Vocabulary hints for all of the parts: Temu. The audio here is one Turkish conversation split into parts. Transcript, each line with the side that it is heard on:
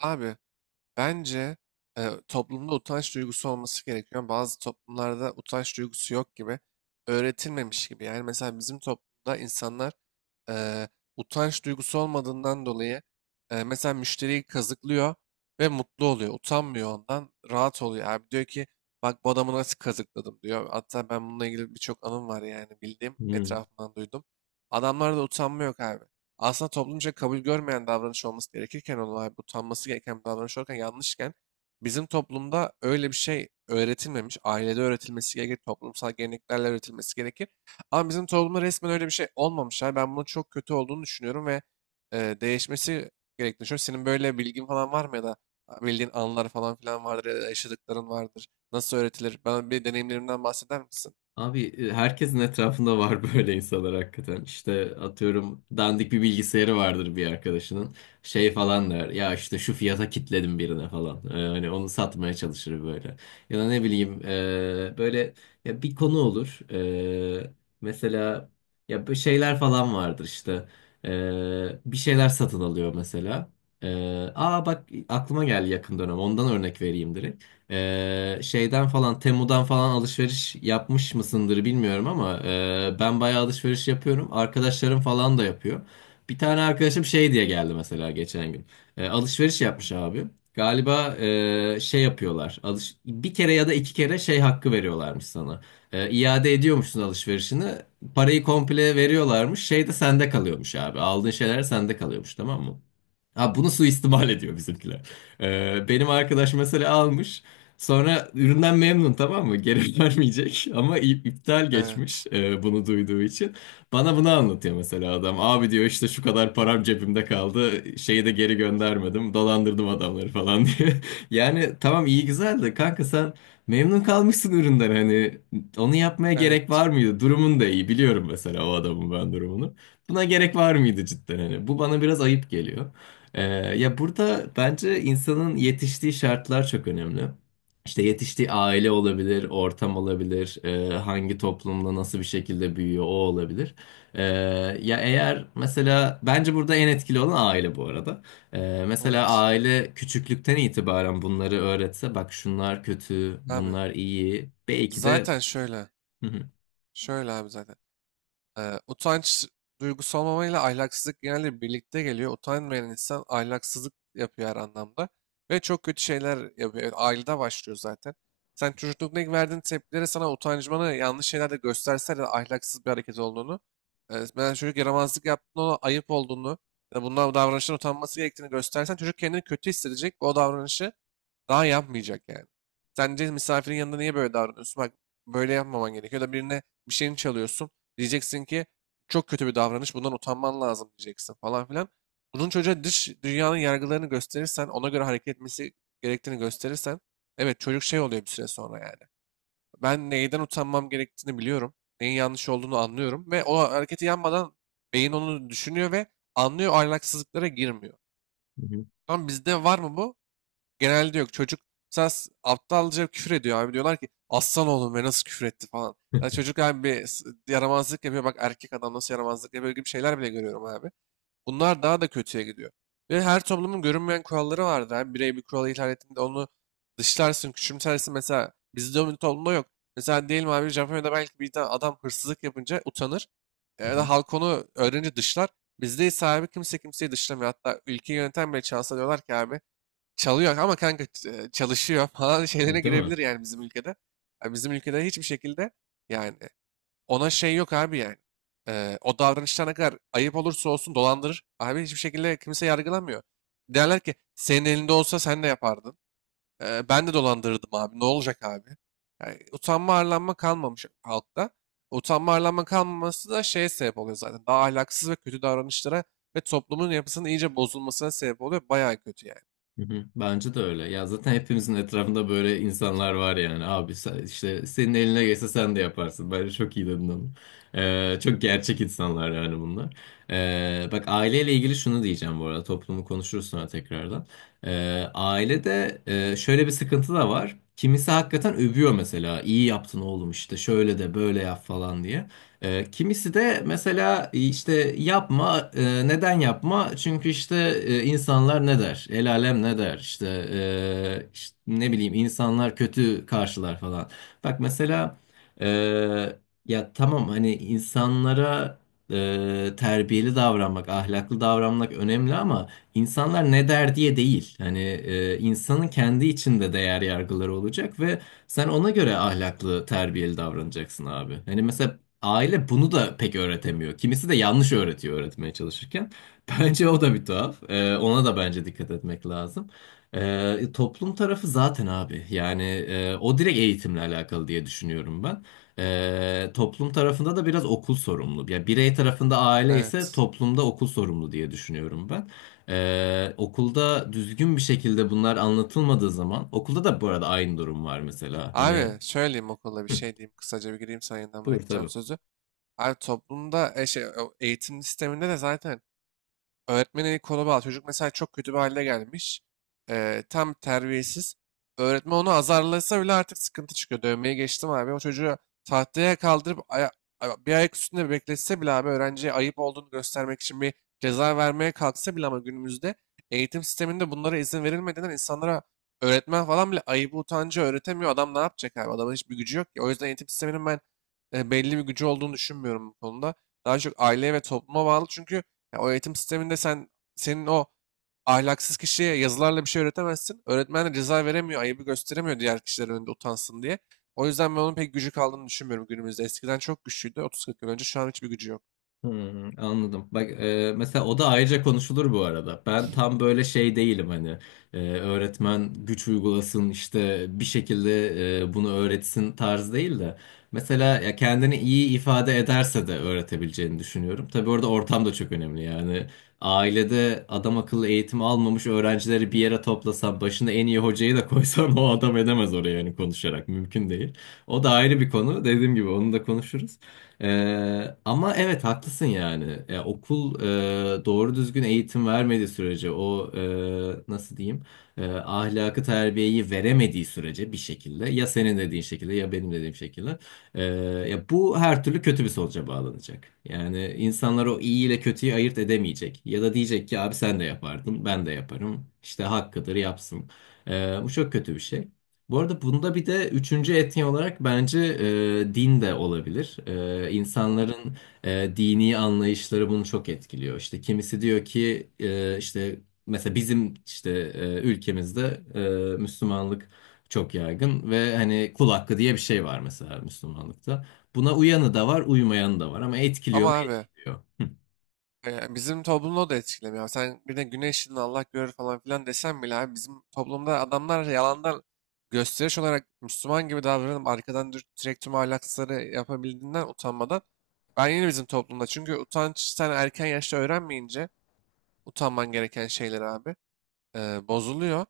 right: Abi bence toplumda utanç duygusu olması gerekiyor. Bazı toplumlarda utanç duygusu yok gibi, öğretilmemiş gibi. Yani mesela bizim toplumda insanlar e, utanç duygusu olmadığından dolayı mesela müşteriyi kazıklıyor ve mutlu oluyor. Utanmıyor ondan, rahat oluyor. Abi diyor ki bak bu adamı nasıl kazıkladım diyor. Hatta ben bununla ilgili birçok anım var yani bildiğim,
left: Hmm.
right: etrafımdan duydum. Adamlarda utanma yok abi. Aslında toplumca kabul görmeyen davranış olması gerekirken olay bu utanması gereken bir davranış olurken yanlışken bizim toplumda öyle bir şey öğretilmemiş. Ailede öğretilmesi gerekir, toplumsal geleneklerle öğretilmesi gerekir. Ama bizim toplumda resmen öyle bir şey olmamış. Yani ben bunun çok kötü olduğunu düşünüyorum ve değişmesi gerektiğini düşünüyorum. Senin böyle bilgin falan var mı ya da bildiğin anılar falan filan vardır ya da yaşadıkların vardır. Nasıl öğretilir? Bana bir deneyimlerinden bahseder misin?
left: Abi herkesin etrafında var böyle insanlar hakikaten. İşte atıyorum dandik bir bilgisayarı vardır bir arkadaşının. Şey falan der. Ya işte şu fiyata kitledim birine falan. Hani onu satmaya çalışır böyle. Ya da ne bileyim böyle ya bir konu olur. E, Mesela ya bu şeyler falan vardır işte. Bir şeyler satın alıyor mesela. E, Aa, bak aklıma geldi yakın dönem. Ondan örnek vereyim direkt. Şeyden falan Temu'dan falan alışveriş yapmış mısındır bilmiyorum ama ben bayağı alışveriş yapıyorum. Arkadaşlarım falan da yapıyor. Bir tane arkadaşım şey diye geldi mesela geçen gün. Alışveriş yapmış abi. Galiba şey yapıyorlar. Alış bir kere ya da iki kere şey hakkı veriyorlarmış sana. İade ediyormuşsun alışverişini. Parayı komple veriyorlarmış. Şey de sende kalıyormuş abi. Aldığın şeyler sende kalıyormuş, tamam mı? Ha, bunu suistimal ediyor bizimkiler. Benim arkadaş mesela almış. Sonra üründen memnun, tamam mı? Geri vermeyecek ama iptal geçmiş
right: Evet,
left: bunu duyduğu için. Bana bunu anlatıyor mesela adam. Abi diyor işte şu kadar param cebimde kaldı. Şeyi de geri göndermedim. Dolandırdım adamları falan diye. Yani tamam iyi güzel de kanka sen memnun kalmışsın üründen, hani onu yapmaya gerek
right: evet,
left: var mıydı? Durumun da iyi biliyorum mesela o adamın ben durumunu. Buna gerek var mıydı cidden hani? Bu bana biraz ayıp geliyor. E, Ya burada bence insanın yetiştiği şartlar çok önemli. İşte yetiştiği aile olabilir, ortam olabilir, hangi toplumda nasıl bir şekilde büyüyor o olabilir. E, Ya eğer mesela bence burada en etkili olan aile bu arada. Mesela
right: evet.
left: aile küçüklükten itibaren bunları öğretse bak şunlar kötü,
right: Abi
left: bunlar iyi. Belki de
right: zaten şöyle,
left: Hı hı.
right: şöyle abi zaten. Utanç duygusu olmamayla ahlaksızlık genelde birlikte geliyor. Utanmayan insan ahlaksızlık yapıyor her anlamda. Ve çok kötü şeyler yapıyor. Yani ailede başlıyor zaten. Sen çocuklukta ilk verdiğin tepkilere sana utancmanı yanlış şeyler de gösterse de ahlaksız bir hareket olduğunu, ben çocuk yaramazlık yaptığında ona ayıp olduğunu, ya da bundan davranıştan utanması gerektiğini göstersen çocuk kendini kötü hissedecek ve o davranışı daha yapmayacak yani. Sence misafirin yanında niye böyle davranıyorsun? Bak böyle yapmaman gerekiyor. Ya da birine bir şeyini çalıyorsun. Diyeceksin ki çok kötü bir davranış. Bundan utanman lazım diyeceksin falan filan. Bunun çocuğa dış dünyanın yargılarını gösterirsen, ona göre hareket etmesi gerektiğini gösterirsen, evet çocuk şey oluyor bir süre sonra yani. Ben neyden utanmam gerektiğini biliyorum. Neyin yanlış olduğunu anlıyorum ve o hareketi yapmadan beyin onu düşünüyor ve anlıyor, ahlaksızlıklara girmiyor. Tamam, bizde var mı bu? Genelde yok. Çocuk mesela aptalca küfür ediyor abi. Diyorlar ki aslan oğlum ve nasıl küfür etti falan.
left: Hı
right: Ya çocuk abi bir yaramazlık yapıyor. Bak erkek adam nasıl yaramazlık yapıyor gibi şeyler bile görüyorum abi. Bunlar daha da kötüye gidiyor. Ve her toplumun görünmeyen kuralları vardır abi. Birey bir kuralı ihlal ettiğinde onu dışlarsın, küçümsersin. Mesela bizde o toplumda yok. Mesela diyelim abi Japonya'da belki bir tane adam hırsızlık yapınca utanır. Ya
left: hı.
right: da halk onu öğrenince dışlar. Bizde ise abi kimse kimseyi dışlamıyor. Hatta ülkeyi yöneten bile çalsa diyorlar ki abi çalıyor ama kanka çalışıyor falan
left: Hı
right: şeylerine
left: hı, değil mi?
right: girebilir yani bizim ülkede. Yani bizim ülkede hiçbir şekilde, yani ona şey yok abi yani. O davranışlar ne kadar ayıp olursa olsun dolandırır. Abi hiçbir şekilde kimse yargılamıyor. Derler ki senin elinde olsa sen de yapardın. Ben de dolandırırdım abi. Ne olacak abi? Yani utanma arlanma kalmamış halkta. Utanma arlanma kalmaması da şeye sebep oluyor zaten. Daha ahlaksız ve kötü davranışlara ve toplumun yapısının iyice bozulmasına sebep oluyor. Bayağı kötü yani.
left: Hı hı. Bence de öyle. Ya zaten hepimizin etrafında böyle insanlar var yani. Abi işte senin eline geçse sen de yaparsın. Bence çok iyi dedin onu. Çok gerçek insanlar yani bunlar. Bak aileyle ilgili şunu diyeceğim bu arada. Toplumu konuşuruz sonra tekrardan. Ailede şöyle bir sıkıntı da var. Kimisi hakikaten övüyor mesela. İyi yaptın oğlum işte şöyle de böyle yap falan diye. Kimisi de mesela işte yapma, neden yapma? Çünkü işte insanlar ne der? El alem ne der? İşte, işte ne bileyim insanlar kötü karşılar falan. Bak mesela e, ya tamam hani insanlara terbiyeli davranmak, ahlaklı davranmak önemli ama insanlar ne der diye değil. Hani insanın kendi içinde değer yargıları olacak ve sen ona göre ahlaklı, terbiyeli davranacaksın abi. Hani mesela aile bunu da pek öğretemiyor. Kimisi de yanlış öğretiyor öğretmeye çalışırken. Bence o da bir tuhaf. Ona da bence dikkat etmek lazım. Toplum tarafı zaten abi. Yani o direkt eğitimle alakalı diye düşünüyorum ben. Toplum tarafında da biraz okul sorumlu. Yani birey tarafında aile ise
right: Evet.
left: toplumda okul sorumlu diye düşünüyorum ben. Okulda düzgün bir şekilde bunlar anlatılmadığı zaman okulda da bu arada aynı durum var mesela. Hani
right: Abi söyleyeyim, okulda bir
left: hı,
right: şey diyeyim. Kısaca bir gireyim, sana yeniden
left: buyur
right: bırakacağım
left: tabii.
right: sözü. Abi toplumda o eğitim sisteminde de zaten öğretmenin eli kolu bağlı. Çocuk mesela çok kötü bir hale gelmiş. Tam terbiyesiz. Öğretmen onu azarlasa bile artık sıkıntı çıkıyor. Dövmeyi geçtim abi. O çocuğu tahtaya kaldırıp bir ayak üstünde bekletse bile abi öğrenciye ayıp olduğunu göstermek için bir ceza vermeye kalksa bile ama günümüzde eğitim sisteminde bunlara izin verilmediğinden insanlara öğretmen falan bile ayıbı utancı öğretemiyor. Adam ne yapacak abi? Adamın hiçbir gücü yok ki. O yüzden eğitim sisteminin ben belli bir gücü olduğunu düşünmüyorum bu konuda. Daha çok aileye ve topluma bağlı. Çünkü ya o eğitim sisteminde senin o ahlaksız kişiye yazılarla bir şey öğretemezsin. Öğretmen de ceza veremiyor, ayıbı gösteremiyor diğer kişiler önünde utansın diye. O yüzden ben onun pek gücü kaldığını düşünmüyorum günümüzde. Eskiden çok güçlüydü. 30-40 yıl önce şu an hiçbir gücü yok.
left: Hmm, anladım. Bak mesela o da ayrıca konuşulur bu arada. Ben tam böyle şey değilim hani öğretmen güç uygulasın işte bir şekilde bunu öğretsin tarz değil de. Mesela ya kendini iyi ifade ederse de öğretebileceğini düşünüyorum. Tabii orada ortam da çok önemli yani. Ailede adam akıllı eğitim almamış öğrencileri bir yere toplasan başına en iyi hocayı da koysan o adam edemez oraya yani konuşarak mümkün değil. O da ayrı bir konu. Dediğim gibi onu da konuşuruz. Ama evet haklısın yani. Ya, okul doğru düzgün eğitim vermediği sürece o nasıl diyeyim ahlakı terbiyeyi veremediği sürece bir şekilde ya senin dediğin şekilde ya benim dediğim şekilde e, ya bu her türlü kötü bir sonuca bağlanacak. Yani insanlar o iyi ile kötüyü ayırt edemeyecek ya da diyecek ki abi sen de yapardın ben de yaparım işte hakkıdır yapsın. E, Bu çok kötü bir şey. Bu arada bunda bir de üçüncü etni olarak bence din de olabilir.
right: Hmm.
left: İnsanların dini anlayışları bunu çok etkiliyor. İşte kimisi diyor ki işte mesela bizim işte ülkemizde Müslümanlık çok yaygın ve hani kul hakkı diye bir şey var mesela Müslümanlıkta. Buna uyanı da var, uymayanı da var ama etkiliyor mu?
right: Ama abi,
left: Etkiliyor. Hı
right: Bizim toplumu da etkilemiyor. Sen bir de güneşin Allah görür falan filan desen bile abi bizim toplumda adamlar yalandan gösteriş olarak Müslüman gibi davranıp arkadan direkt tüm ahlaksızları yapabildiğinden utanmadan ben yine bizim toplumda çünkü utanç sen erken yaşta öğrenmeyince utanman gereken şeyler abi bozuluyor.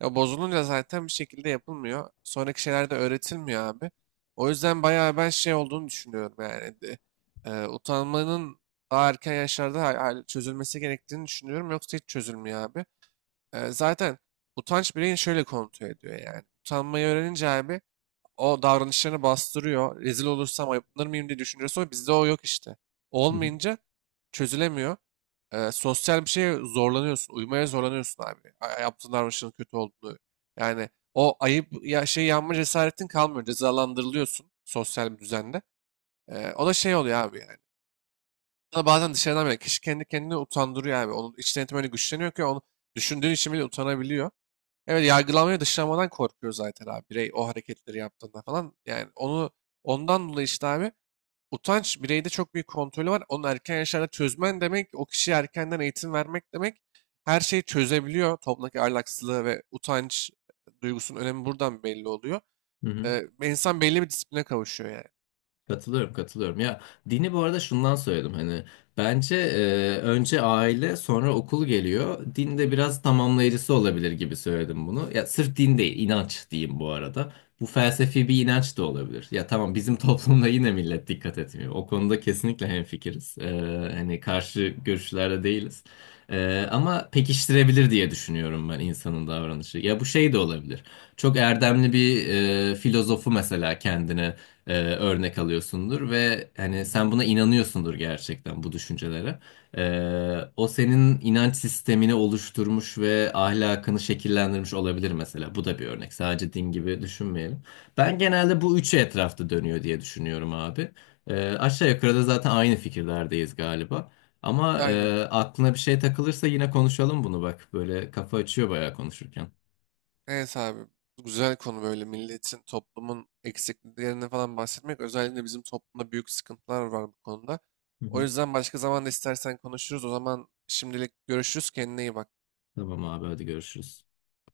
right: Ya bozulunca zaten bir şekilde yapılmıyor. Sonraki şeyler de öğretilmiyor abi. O yüzden bayağı ben şey olduğunu düşünüyorum yani. Utanmanın daha erken yaşlarda çözülmesi gerektiğini düşünüyorum. Yoksa hiç çözülmüyor abi. Zaten utanç bireyin şöyle kontrol ediyor yani. Utanmayı öğrenince abi o davranışlarını bastırıyor. Rezil olursam ayıplanır mıyım diye düşünüyorsa bizde o yok işte.
left: hı.
right: Olmayınca çözülemiyor. Sosyal bir şeye zorlanıyorsun. Uymaya zorlanıyorsun abi. Yaptığın davranışın kötü olduğunu. Yani o ayıp ya şey yanma cesaretin kalmıyor. Cezalandırılıyorsun sosyal bir düzende. O da şey oluyor abi yani. Sana bazen dışarıdan bile kişi kendi kendini utandırıyor abi. Onun iç denetimi öyle güçleniyor ki onu düşündüğün için bile utanabiliyor. Evet, yargılanmaya dışlanmadan korkuyor zaten abi birey o hareketleri yaptığında falan. Yani ondan dolayı işte abi utanç bireyde çok büyük kontrolü var. Onu erken yaşlarda çözmen demek o kişiye erkenden eğitim vermek demek. Her şeyi çözebiliyor. Toplumdaki ahlaksızlığı ve utanç duygusunun önemi buradan belli oluyor.
left: Hı hı.
right: İnsan belli bir disipline kavuşuyor yani.
left: Katılıyorum, katılıyorum. Ya dini bu arada şundan söyledim hani bence önce aile sonra okul geliyor. Din de biraz tamamlayıcısı olabilir gibi söyledim bunu. Ya sırf din değil, inanç diyeyim bu arada. Bu felsefi bir inanç da olabilir. Ya tamam bizim toplumda yine millet dikkat etmiyor. O konuda kesinlikle hemfikiriz. Hani karşı görüşlerde değiliz. Ama pekiştirebilir diye düşünüyorum ben insanın davranışı. Ya bu şey de olabilir. Çok erdemli bir filozofu mesela kendine örnek alıyorsundur ve hani sen buna inanıyorsundur gerçekten bu düşüncelere. O senin inanç sistemini oluşturmuş ve ahlakını şekillendirmiş olabilir mesela. Bu da bir örnek. Sadece din gibi düşünmeyelim. Ben genelde bu üçü etrafta dönüyor diye düşünüyorum abi. Aşağı yukarı da zaten aynı fikirlerdeyiz galiba. Ama
right: Aynen.
left: aklına bir şey takılırsa yine konuşalım bunu bak. Böyle kafa açıyor bayağı konuşurken.
right: Evet abi. Güzel konu böyle milletin, toplumun eksikliklerini falan bahsetmek. Özellikle bizim toplumda büyük sıkıntılar var bu konuda.
left: Hı
right: O
left: hı.
right: yüzden başka zaman da istersen konuşuruz. O zaman şimdilik görüşürüz. Kendine iyi bak.
left: Tamam abi, hadi görüşürüz.